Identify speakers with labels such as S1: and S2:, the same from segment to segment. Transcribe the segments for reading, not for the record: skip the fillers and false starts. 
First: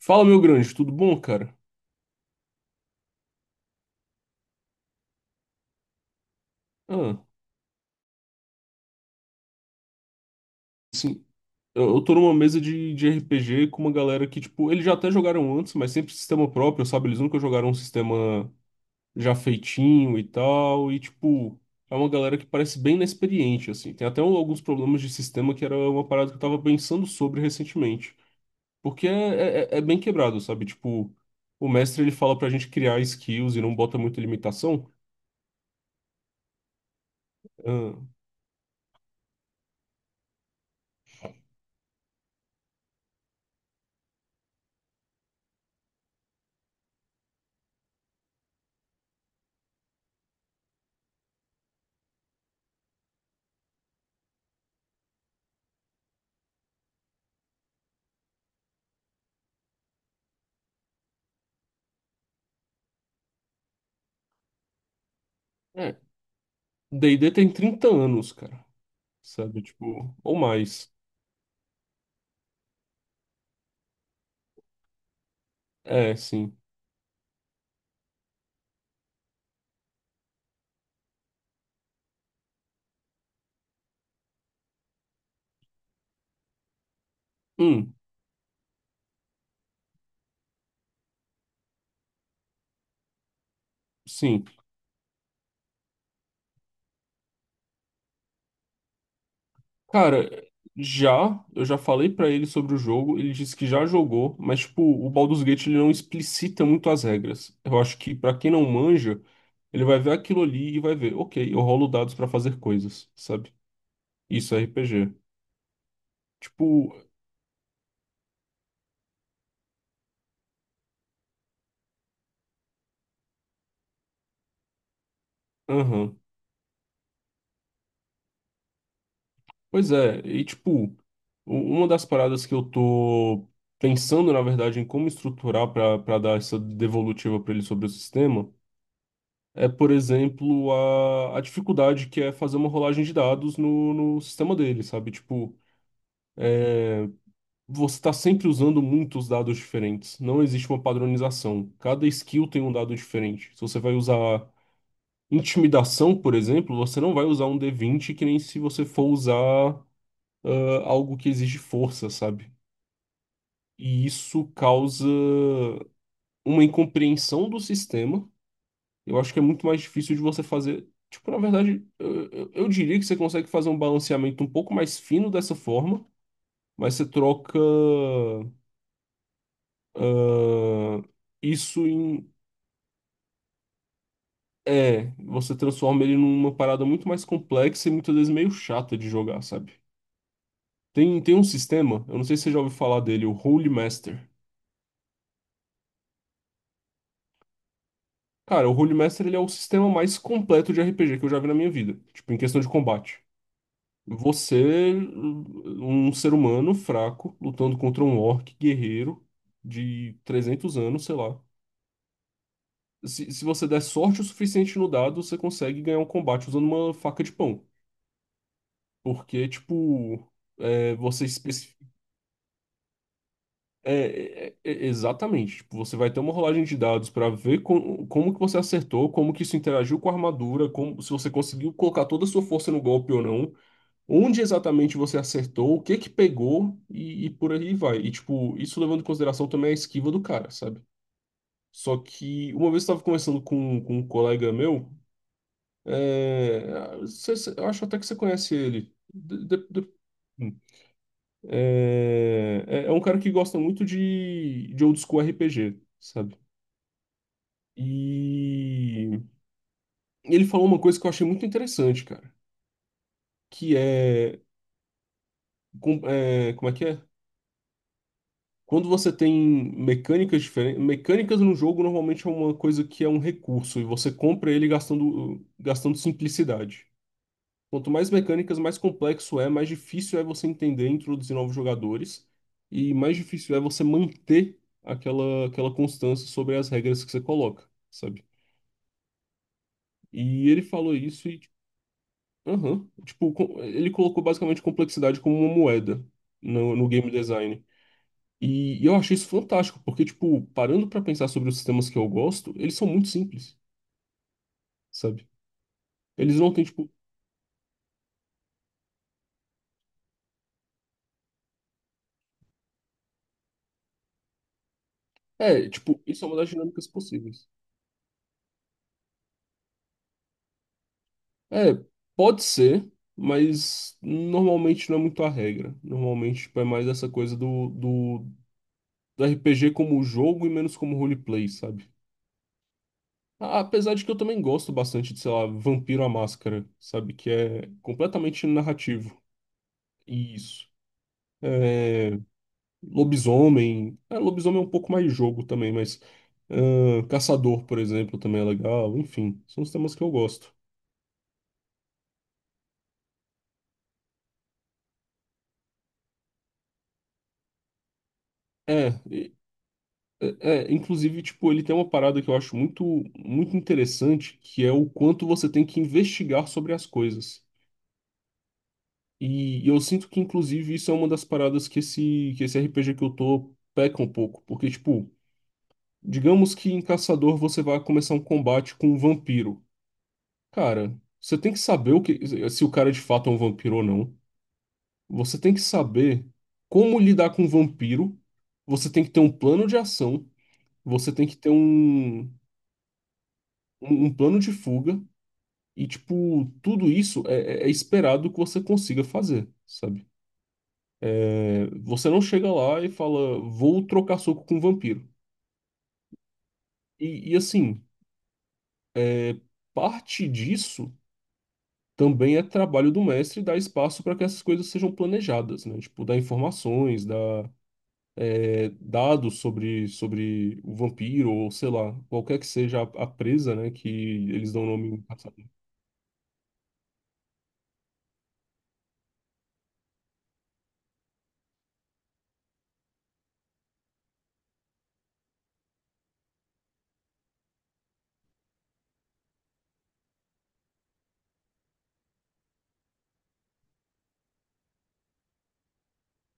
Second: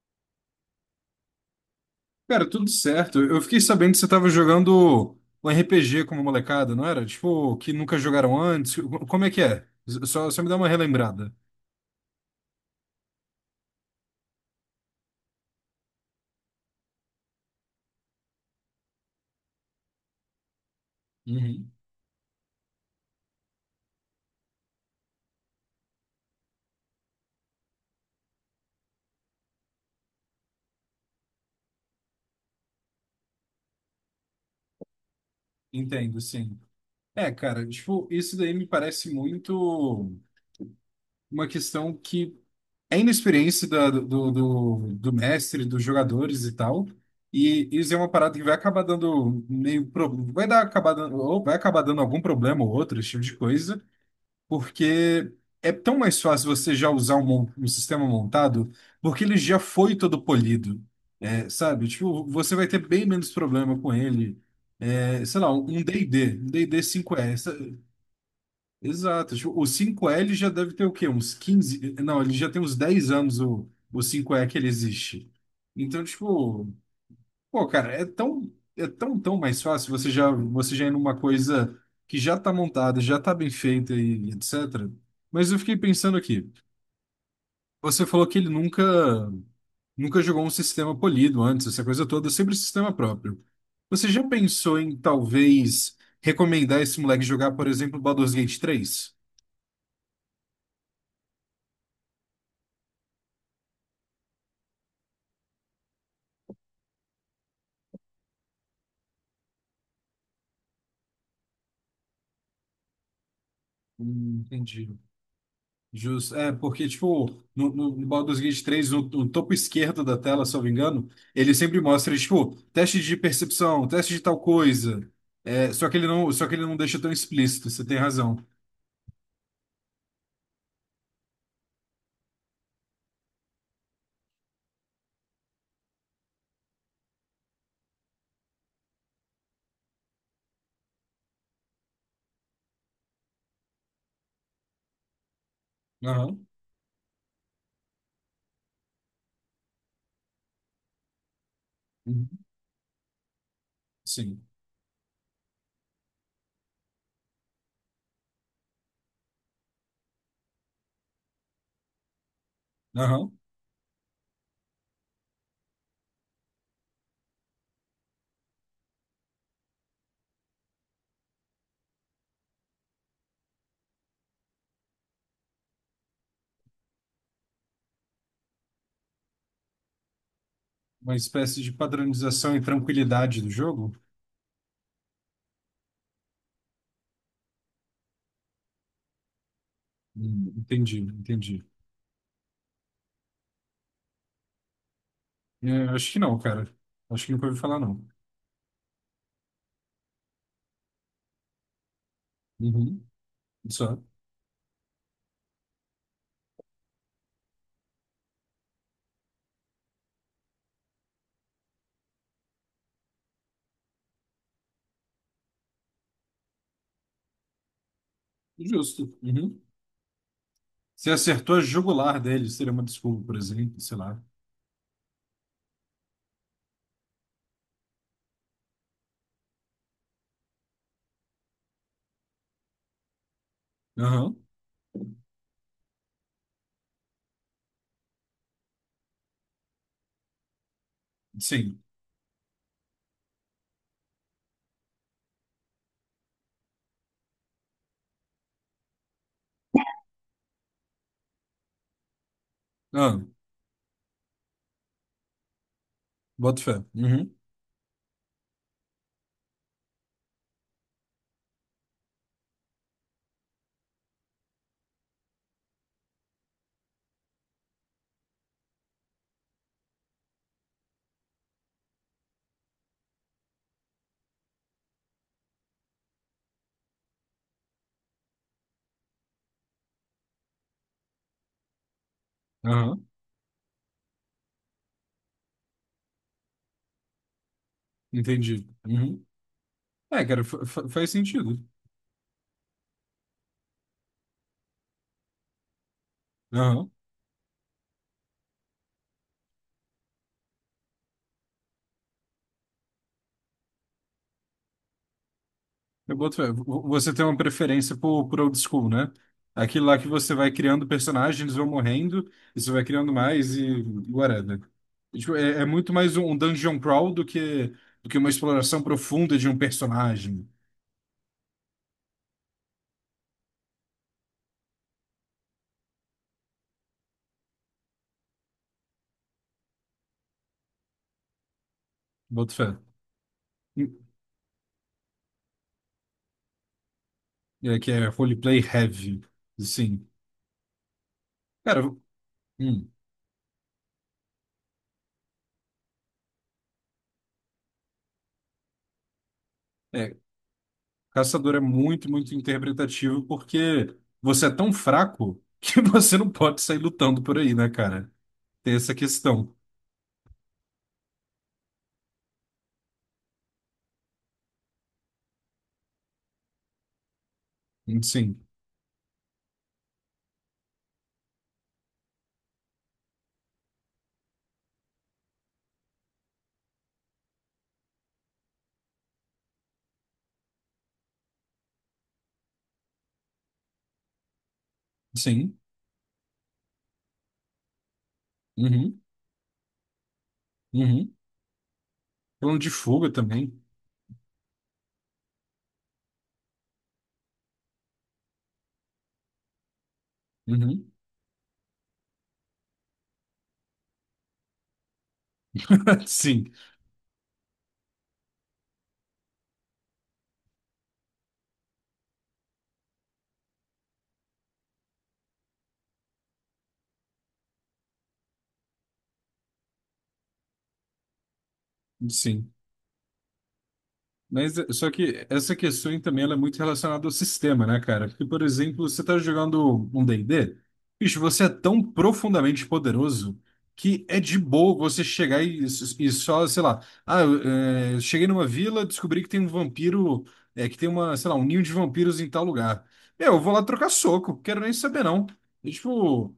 S1: Fala, meu grande, tudo bom, cara?
S2: Cara, tudo certo. Eu fiquei sabendo que você tava jogando um RPG como molecada, não era?
S1: Ah,
S2: Tipo, que nunca jogaram antes. Como é que é? Só me dá uma
S1: sim.
S2: relembrada.
S1: Eu tô numa mesa de RPG com uma galera que, tipo, eles já até jogaram antes, mas sempre sistema próprio, sabe? Eles nunca jogaram um sistema já feitinho e tal. E, tipo,
S2: Uhum.
S1: é uma galera que parece bem inexperiente, assim. Tem até alguns problemas de sistema que era uma parada que eu tava pensando sobre recentemente. Porque é, é é bem quebrado, sabe? Tipo, o mestre ele fala pra gente criar skills e não bota muita limitação.
S2: Entendo, sim. É, cara,
S1: Ah,
S2: tipo, isso daí me parece muito uma questão que é inexperiência do mestre, dos jogadores e tal. E isso é uma parada que vai acabar dando meio pro, vai dar acabar dando, ou vai acabar dando algum problema ou outro, esse tipo de coisa. Porque é tão mais fácil você já usar um sistema montado, porque ele já foi todo polido, sabe? Tipo, você vai ter bem menos problema com ele. É, sei lá,
S1: é.
S2: um D&D
S1: D&D
S2: 5E.
S1: tem 30 anos, cara.
S2: Exato. Tipo,
S1: Sabe?
S2: o
S1: Tipo,
S2: 5E ele
S1: ou
S2: já deve ter
S1: mais.
S2: o quê? Uns 15. Não, ele já tem uns 10 anos o cinco e que ele existe. Então,
S1: É, sim.
S2: tipo. Pô, cara, tão mais fácil você já ir numa coisa que já tá montada, já tá bem feita e etc. Mas eu fiquei pensando aqui.
S1: Hum,
S2: Você falou que ele nunca jogou um sistema polido antes, essa coisa toda, sempre sistema próprio. Você já
S1: sim.
S2: pensou em talvez recomendar esse moleque jogar, por exemplo, Baldur's Gate 3.
S1: Cara, já, eu já falei pra ele sobre o jogo, ele disse que já jogou, mas, tipo, o Baldur's Gate ele não explicita muito as regras. Eu acho que pra quem não manja, ele vai ver aquilo ali e vai ver, ok, eu rolo dados pra fazer coisas, sabe? Isso é
S2: Entendi.
S1: RPG.
S2: Justo. É, porque,
S1: Tipo,
S2: tipo, no Baldur's Gate 3, no topo esquerdo da tela, se eu não me engano, ele sempre mostra, tipo, teste de percepção, teste de tal coisa. É, só que ele
S1: aham.
S2: não, só que ele não deixa tão explícito, você tem razão.
S1: Pois é, e tipo, uma das paradas que eu tô pensando, na verdade, em como estruturar pra para dar essa devolutiva pra ele sobre o sistema. É, por exemplo, a dificuldade que é fazer uma rolagem de dados no, no sistema dele, sabe? Tipo,
S2: Aham.
S1: você está sempre usando muitos dados diferentes. Não existe uma padronização. Cada
S2: Uhum.
S1: skill tem um dado diferente. Se você vai
S2: Sim.
S1: usar intimidação, por exemplo, você não vai usar um d20 que nem se você for usar algo que exige força, sabe?
S2: Aham.
S1: E isso causa uma incompreensão do sistema. Eu acho que é muito mais difícil de você fazer. Tipo, na verdade, eu diria que você consegue fazer um balanceamento um pouco mais fino dessa forma, mas você troca ah,
S2: Uma espécie de
S1: isso em.
S2: padronização e tranquilidade do jogo?
S1: É, você transforma ele numa parada muito mais complexa e muitas vezes meio chata de jogar, sabe?
S2: Entendi,
S1: Tem um
S2: entendi.
S1: sistema, eu não sei se você já ouviu falar dele, o Holy Master.
S2: É, acho que não, cara. Acho que nunca ouvi falar, não.
S1: Cara, o Holy Master ele é o sistema mais completo de RPG que eu já vi na minha vida, tipo, em questão de
S2: Uhum.
S1: combate.
S2: Só.
S1: Você, um ser humano fraco, lutando contra um orc guerreiro de 300 anos, sei lá. Se você der sorte o suficiente no dado, você consegue ganhar um combate usando uma faca de pão.
S2: Justo.
S1: Porque,
S2: Uhum.
S1: tipo, é,
S2: Você
S1: você
S2: acertou a
S1: especifica.
S2: jugular dele, seria uma desculpa, por exemplo, sei lá.
S1: É, exatamente. Tipo, você vai ter uma rolagem de dados para ver como que você acertou, como que isso interagiu com a armadura, como, se você conseguiu colocar toda a sua força no golpe ou não.
S2: Aham.
S1: Onde exatamente você acertou, o que que pegou e por aí vai. E, tipo, isso levando em consideração também a esquiva do cara, sabe?
S2: Sim.
S1: Só que uma vez eu estava conversando com um colega meu, é, eu acho até que você conhece ele. É é um cara
S2: Ah,
S1: que gosta muito de old school RPG, sabe?
S2: boto fé. Uhum.
S1: E ele falou uma coisa que eu achei muito interessante, cara, que é, é como é que é? Quando você tem mecânicas diferentes, mecânicas no jogo normalmente é uma coisa que é um recurso e você compra ele gastando, gastando simplicidade. Quanto mais mecânicas, mais complexo é, mais difícil é você entender e introduzir novos jogadores e
S2: Aham.
S1: mais difícil é você manter aquela, aquela constância sobre as regras que você coloca, sabe?
S2: Entendi. Uhum. É, cara,
S1: E ele
S2: fa- fa-
S1: falou
S2: faz
S1: isso e, tipo,
S2: sentido.
S1: aham, tipo, ele colocou basicamente complexidade como uma moeda no
S2: Aham.
S1: game design. E eu achei isso fantástico, porque, tipo, parando pra pensar sobre os sistemas que eu gosto, eles são muito simples, sabe?
S2: Eu boto
S1: Eles
S2: fé.
S1: não
S2: V-
S1: têm, tipo.
S2: Você tem uma preferência por old school, né? Aquilo lá que você vai criando personagens, eles vão morrendo, e você vai criando mais e whatever. E, tipo, é
S1: É,
S2: muito
S1: tipo,
S2: mais um
S1: isso é
S2: um
S1: uma das
S2: dungeon
S1: dinâmicas
S2: crawl do
S1: possíveis.
S2: que, do que uma exploração profunda de um personagem.
S1: É, pode ser, mas normalmente não é muito a regra. Normalmente, tipo, é mais essa coisa do RPG como jogo e menos como roleplay, sabe?
S2: Boto fé.
S1: Apesar de que eu também gosto bastante de, sei lá, Vampiro à Máscara, sabe? Que é
S2: É, que é
S1: completamente
S2: roleplay heavy.
S1: narrativo.
S2: Sim.
S1: Isso.
S2: Cara,
S1: É,
S2: hum.
S1: lobisomem. É, lobisomem é um pouco mais jogo também, mas. Caçador, por exemplo, também é legal. Enfim, são os temas que eu
S2: é,
S1: gosto.
S2: Caçador é muito, muito interpretativo porque você é tão fraco que você não pode sair lutando por aí, né, cara? Tem
S1: É,
S2: essa
S1: e-
S2: questão.
S1: é, é, inclusive, tipo, ele tem uma parada que eu acho muito, muito interessante, que é o quanto você tem que investigar sobre as coisas.
S2: Sim,
S1: E eu sinto que, inclusive, isso é uma das paradas que esse RPG que eu tô peca um pouco. Porque, tipo, digamos que em Caçador você vai começar um combate com um vampiro. Cara, você tem que saber o que, se o cara de fato é um vampiro ou não. Você tem
S2: sim.
S1: que saber como lidar com um vampiro, você
S2: Uhum,
S1: tem que ter um plano de ação,
S2: uhum.
S1: você tem que ter um,
S2: Plano de fuga também.
S1: um plano de fuga, e, tipo, tudo isso é esperado que você consiga fazer, sabe?
S2: Uhum.
S1: É, você não chega lá e fala, vou trocar soco com um vampiro.
S2: Sim,
S1: E, assim, parte disso também é trabalho do mestre dar espaço para que essas coisas sejam planejadas, né? Tipo, dar informações, dados sobre, sobre o vampiro, ou sei lá, qualquer que
S2: sim.
S1: seja a presa, né? Que eles
S2: Mas
S1: dão
S2: só
S1: nome.
S2: que essa questão aí também ela é muito relacionada ao sistema, né, cara? Porque, por exemplo, você tá jogando um D&D, bicho, você é tão profundamente poderoso que é de boa você chegar e só, sei lá, ah, eu, cheguei numa vila, descobri que tem um vampiro, é, que tem uma, sei lá, um ninho de vampiros em tal lugar. Meu, eu vou lá trocar soco, quero nem saber não. E, tipo,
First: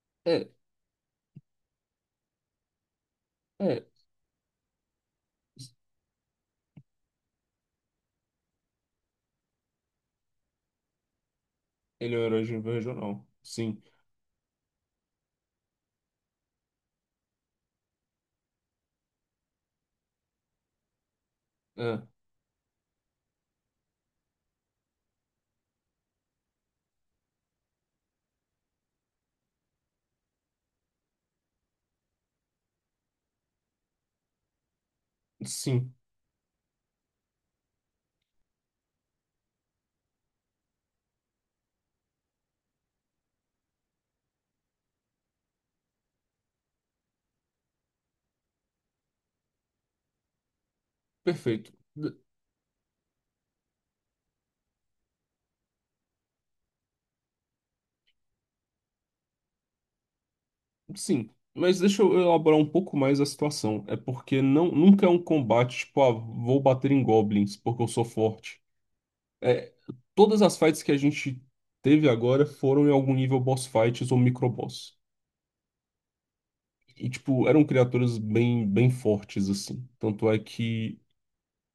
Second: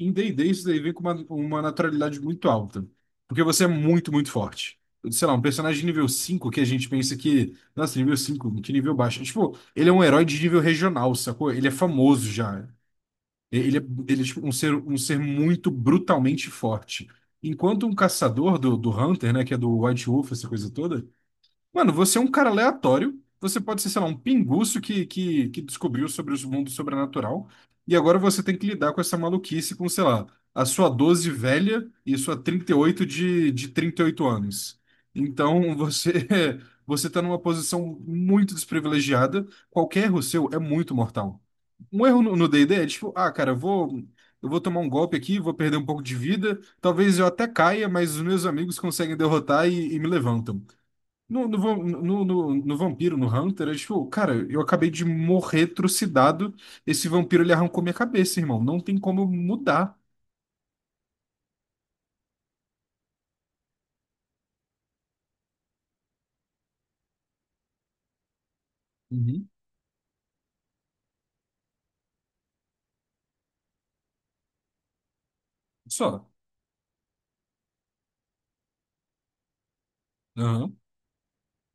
S2: em D&D
S1: É,
S2: isso daí vem com uma naturalidade muito alta, porque você é
S1: é.
S2: muito, muito forte. Sei lá, um personagem de nível 5 que a gente pensa que, nossa, nível 5, que nível baixo. Tipo, ele é um herói de nível regional, sacou? Ele é
S1: Ele é um
S2: famoso
S1: herói
S2: já.
S1: regional.
S2: Ele é,
S1: Sim.
S2: ele é tipo, um ser muito brutalmente forte. Enquanto um caçador do Hunter, né, que é do White Wolf, essa coisa toda. Mano,
S1: É,
S2: você é um cara aleatório. Você pode ser, sei lá, um pinguço que descobriu sobre os mundos sobrenatural. E agora você tem que lidar com essa maluquice com, sei lá, a sua 12 velha e sua 38 de 38 anos. Então
S1: sim.
S2: você você tá numa posição muito desprivilegiada. Qualquer erro seu é muito mortal. Um erro no D&D é tipo, ah, cara, eu vou tomar um golpe aqui, vou perder um pouco de vida. Talvez eu até caia, mas os meus amigos conseguem derrotar e me levantam. No, no,
S1: Perfeito.
S2: vam-
S1: D-
S2: no, no, no vampiro, no Hunter, é tipo, cara, eu acabei de morrer trucidado. Esse vampiro ele arrancou minha cabeça, irmão. Não tem como eu mudar.
S1: Sim. Mas deixa eu elaborar um pouco mais a situação. É porque não, nunca é um combate, tipo, ah, vou bater em goblins porque eu sou forte.
S2: Uhum.
S1: É, todas as fights que a gente teve agora foram em algum nível boss fights ou microboss.
S2: Só.
S1: E, tipo, eram criaturas bem, bem fortes, assim. Tanto é
S2: Aham.
S1: que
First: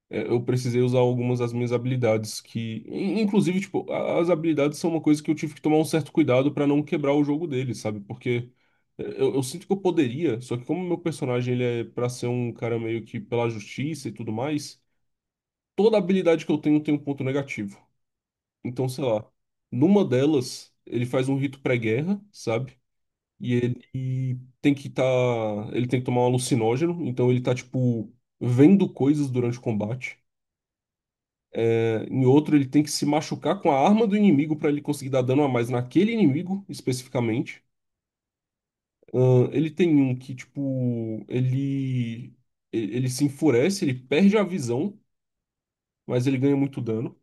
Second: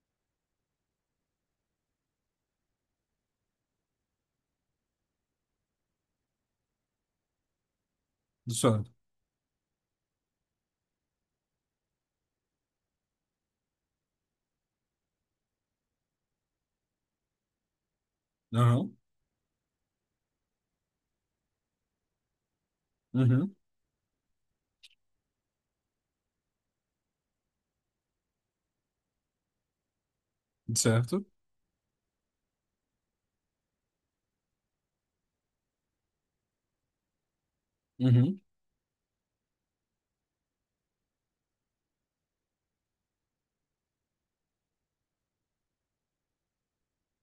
S1: é, eu precisei usar algumas das minhas habilidades que... Inclusive, tipo, as habilidades são uma coisa que eu tive que tomar um certo cuidado pra não quebrar o jogo dele, sabe? Porque
S2: Só.
S1: é, eu sinto que eu poderia, só que como meu personagem, ele é pra ser um cara meio que pela justiça e tudo mais, toda habilidade que eu tenho tem um ponto negativo. Então,
S2: Aham.
S1: sei lá, numa delas, ele faz um rito pré-guerra, sabe? E
S2: Uhum.
S1: ele tem que estar. Ele tem que tomar um alucinógeno, então ele tá, tipo, vendo coisas durante o combate.
S2: Certo?
S1: É, em outro, ele tem que se machucar com a arma do inimigo para ele conseguir dar dano a mais naquele inimigo, especificamente.
S2: Uhum.
S1: Ele tem um que, tipo, ele. Ele se enfurece, ele perde a visão, mas ele ganha muito dano.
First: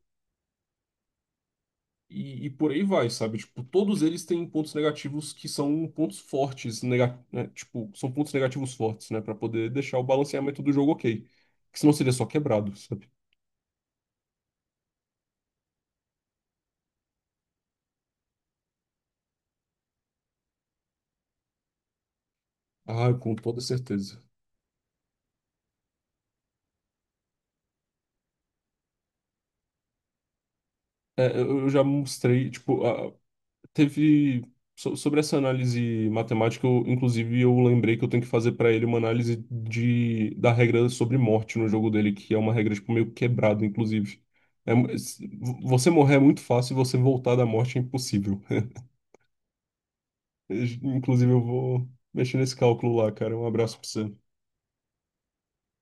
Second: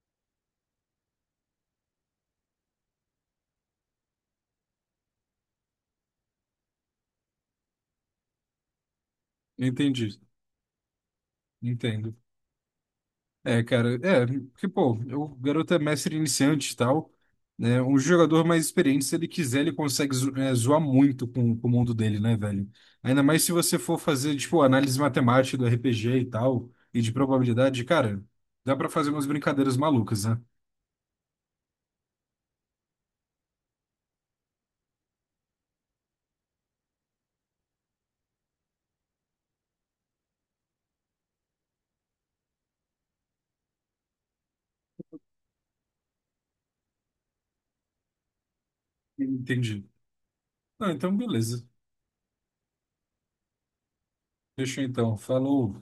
S1: E por aí vai, sabe? Tipo, todos eles têm pontos negativos que são pontos fortes, nega, né? Tipo, são pontos negativos fortes, né? Pra poder deixar o
S2: Entendi.
S1: balanceamento do jogo ok. Que senão seria
S2: Entendo.
S1: só quebrado, sabe?
S2: É, cara, porque, pô, o garoto é mestre iniciante e tal, né? Um jogador mais experiente, se ele quiser, ele consegue zoar muito com o mundo dele, né, velho?
S1: Ah,
S2: Ainda
S1: com
S2: mais se
S1: toda
S2: você for
S1: certeza.
S2: fazer, tipo, análise matemática do RPG e tal, e de probabilidade, cara, dá pra fazer umas brincadeiras malucas, né?
S1: É, eu já mostrei, tipo, ah, teve. Sobre essa análise matemática, eu, inclusive, eu lembrei que eu tenho que fazer pra ele uma análise de, da regra sobre morte no jogo dele, que é uma regra, tipo, meio quebrada, inclusive. É mu- s- você morrer é muito fácil e você voltar da morte é impossível.
S2: Entendi. Ah, então
S1: Inclusive, eu
S2: beleza.
S1: vou mexer nesse cálculo lá, cara. Um abraço pra você.
S2: Fechou então. Falou.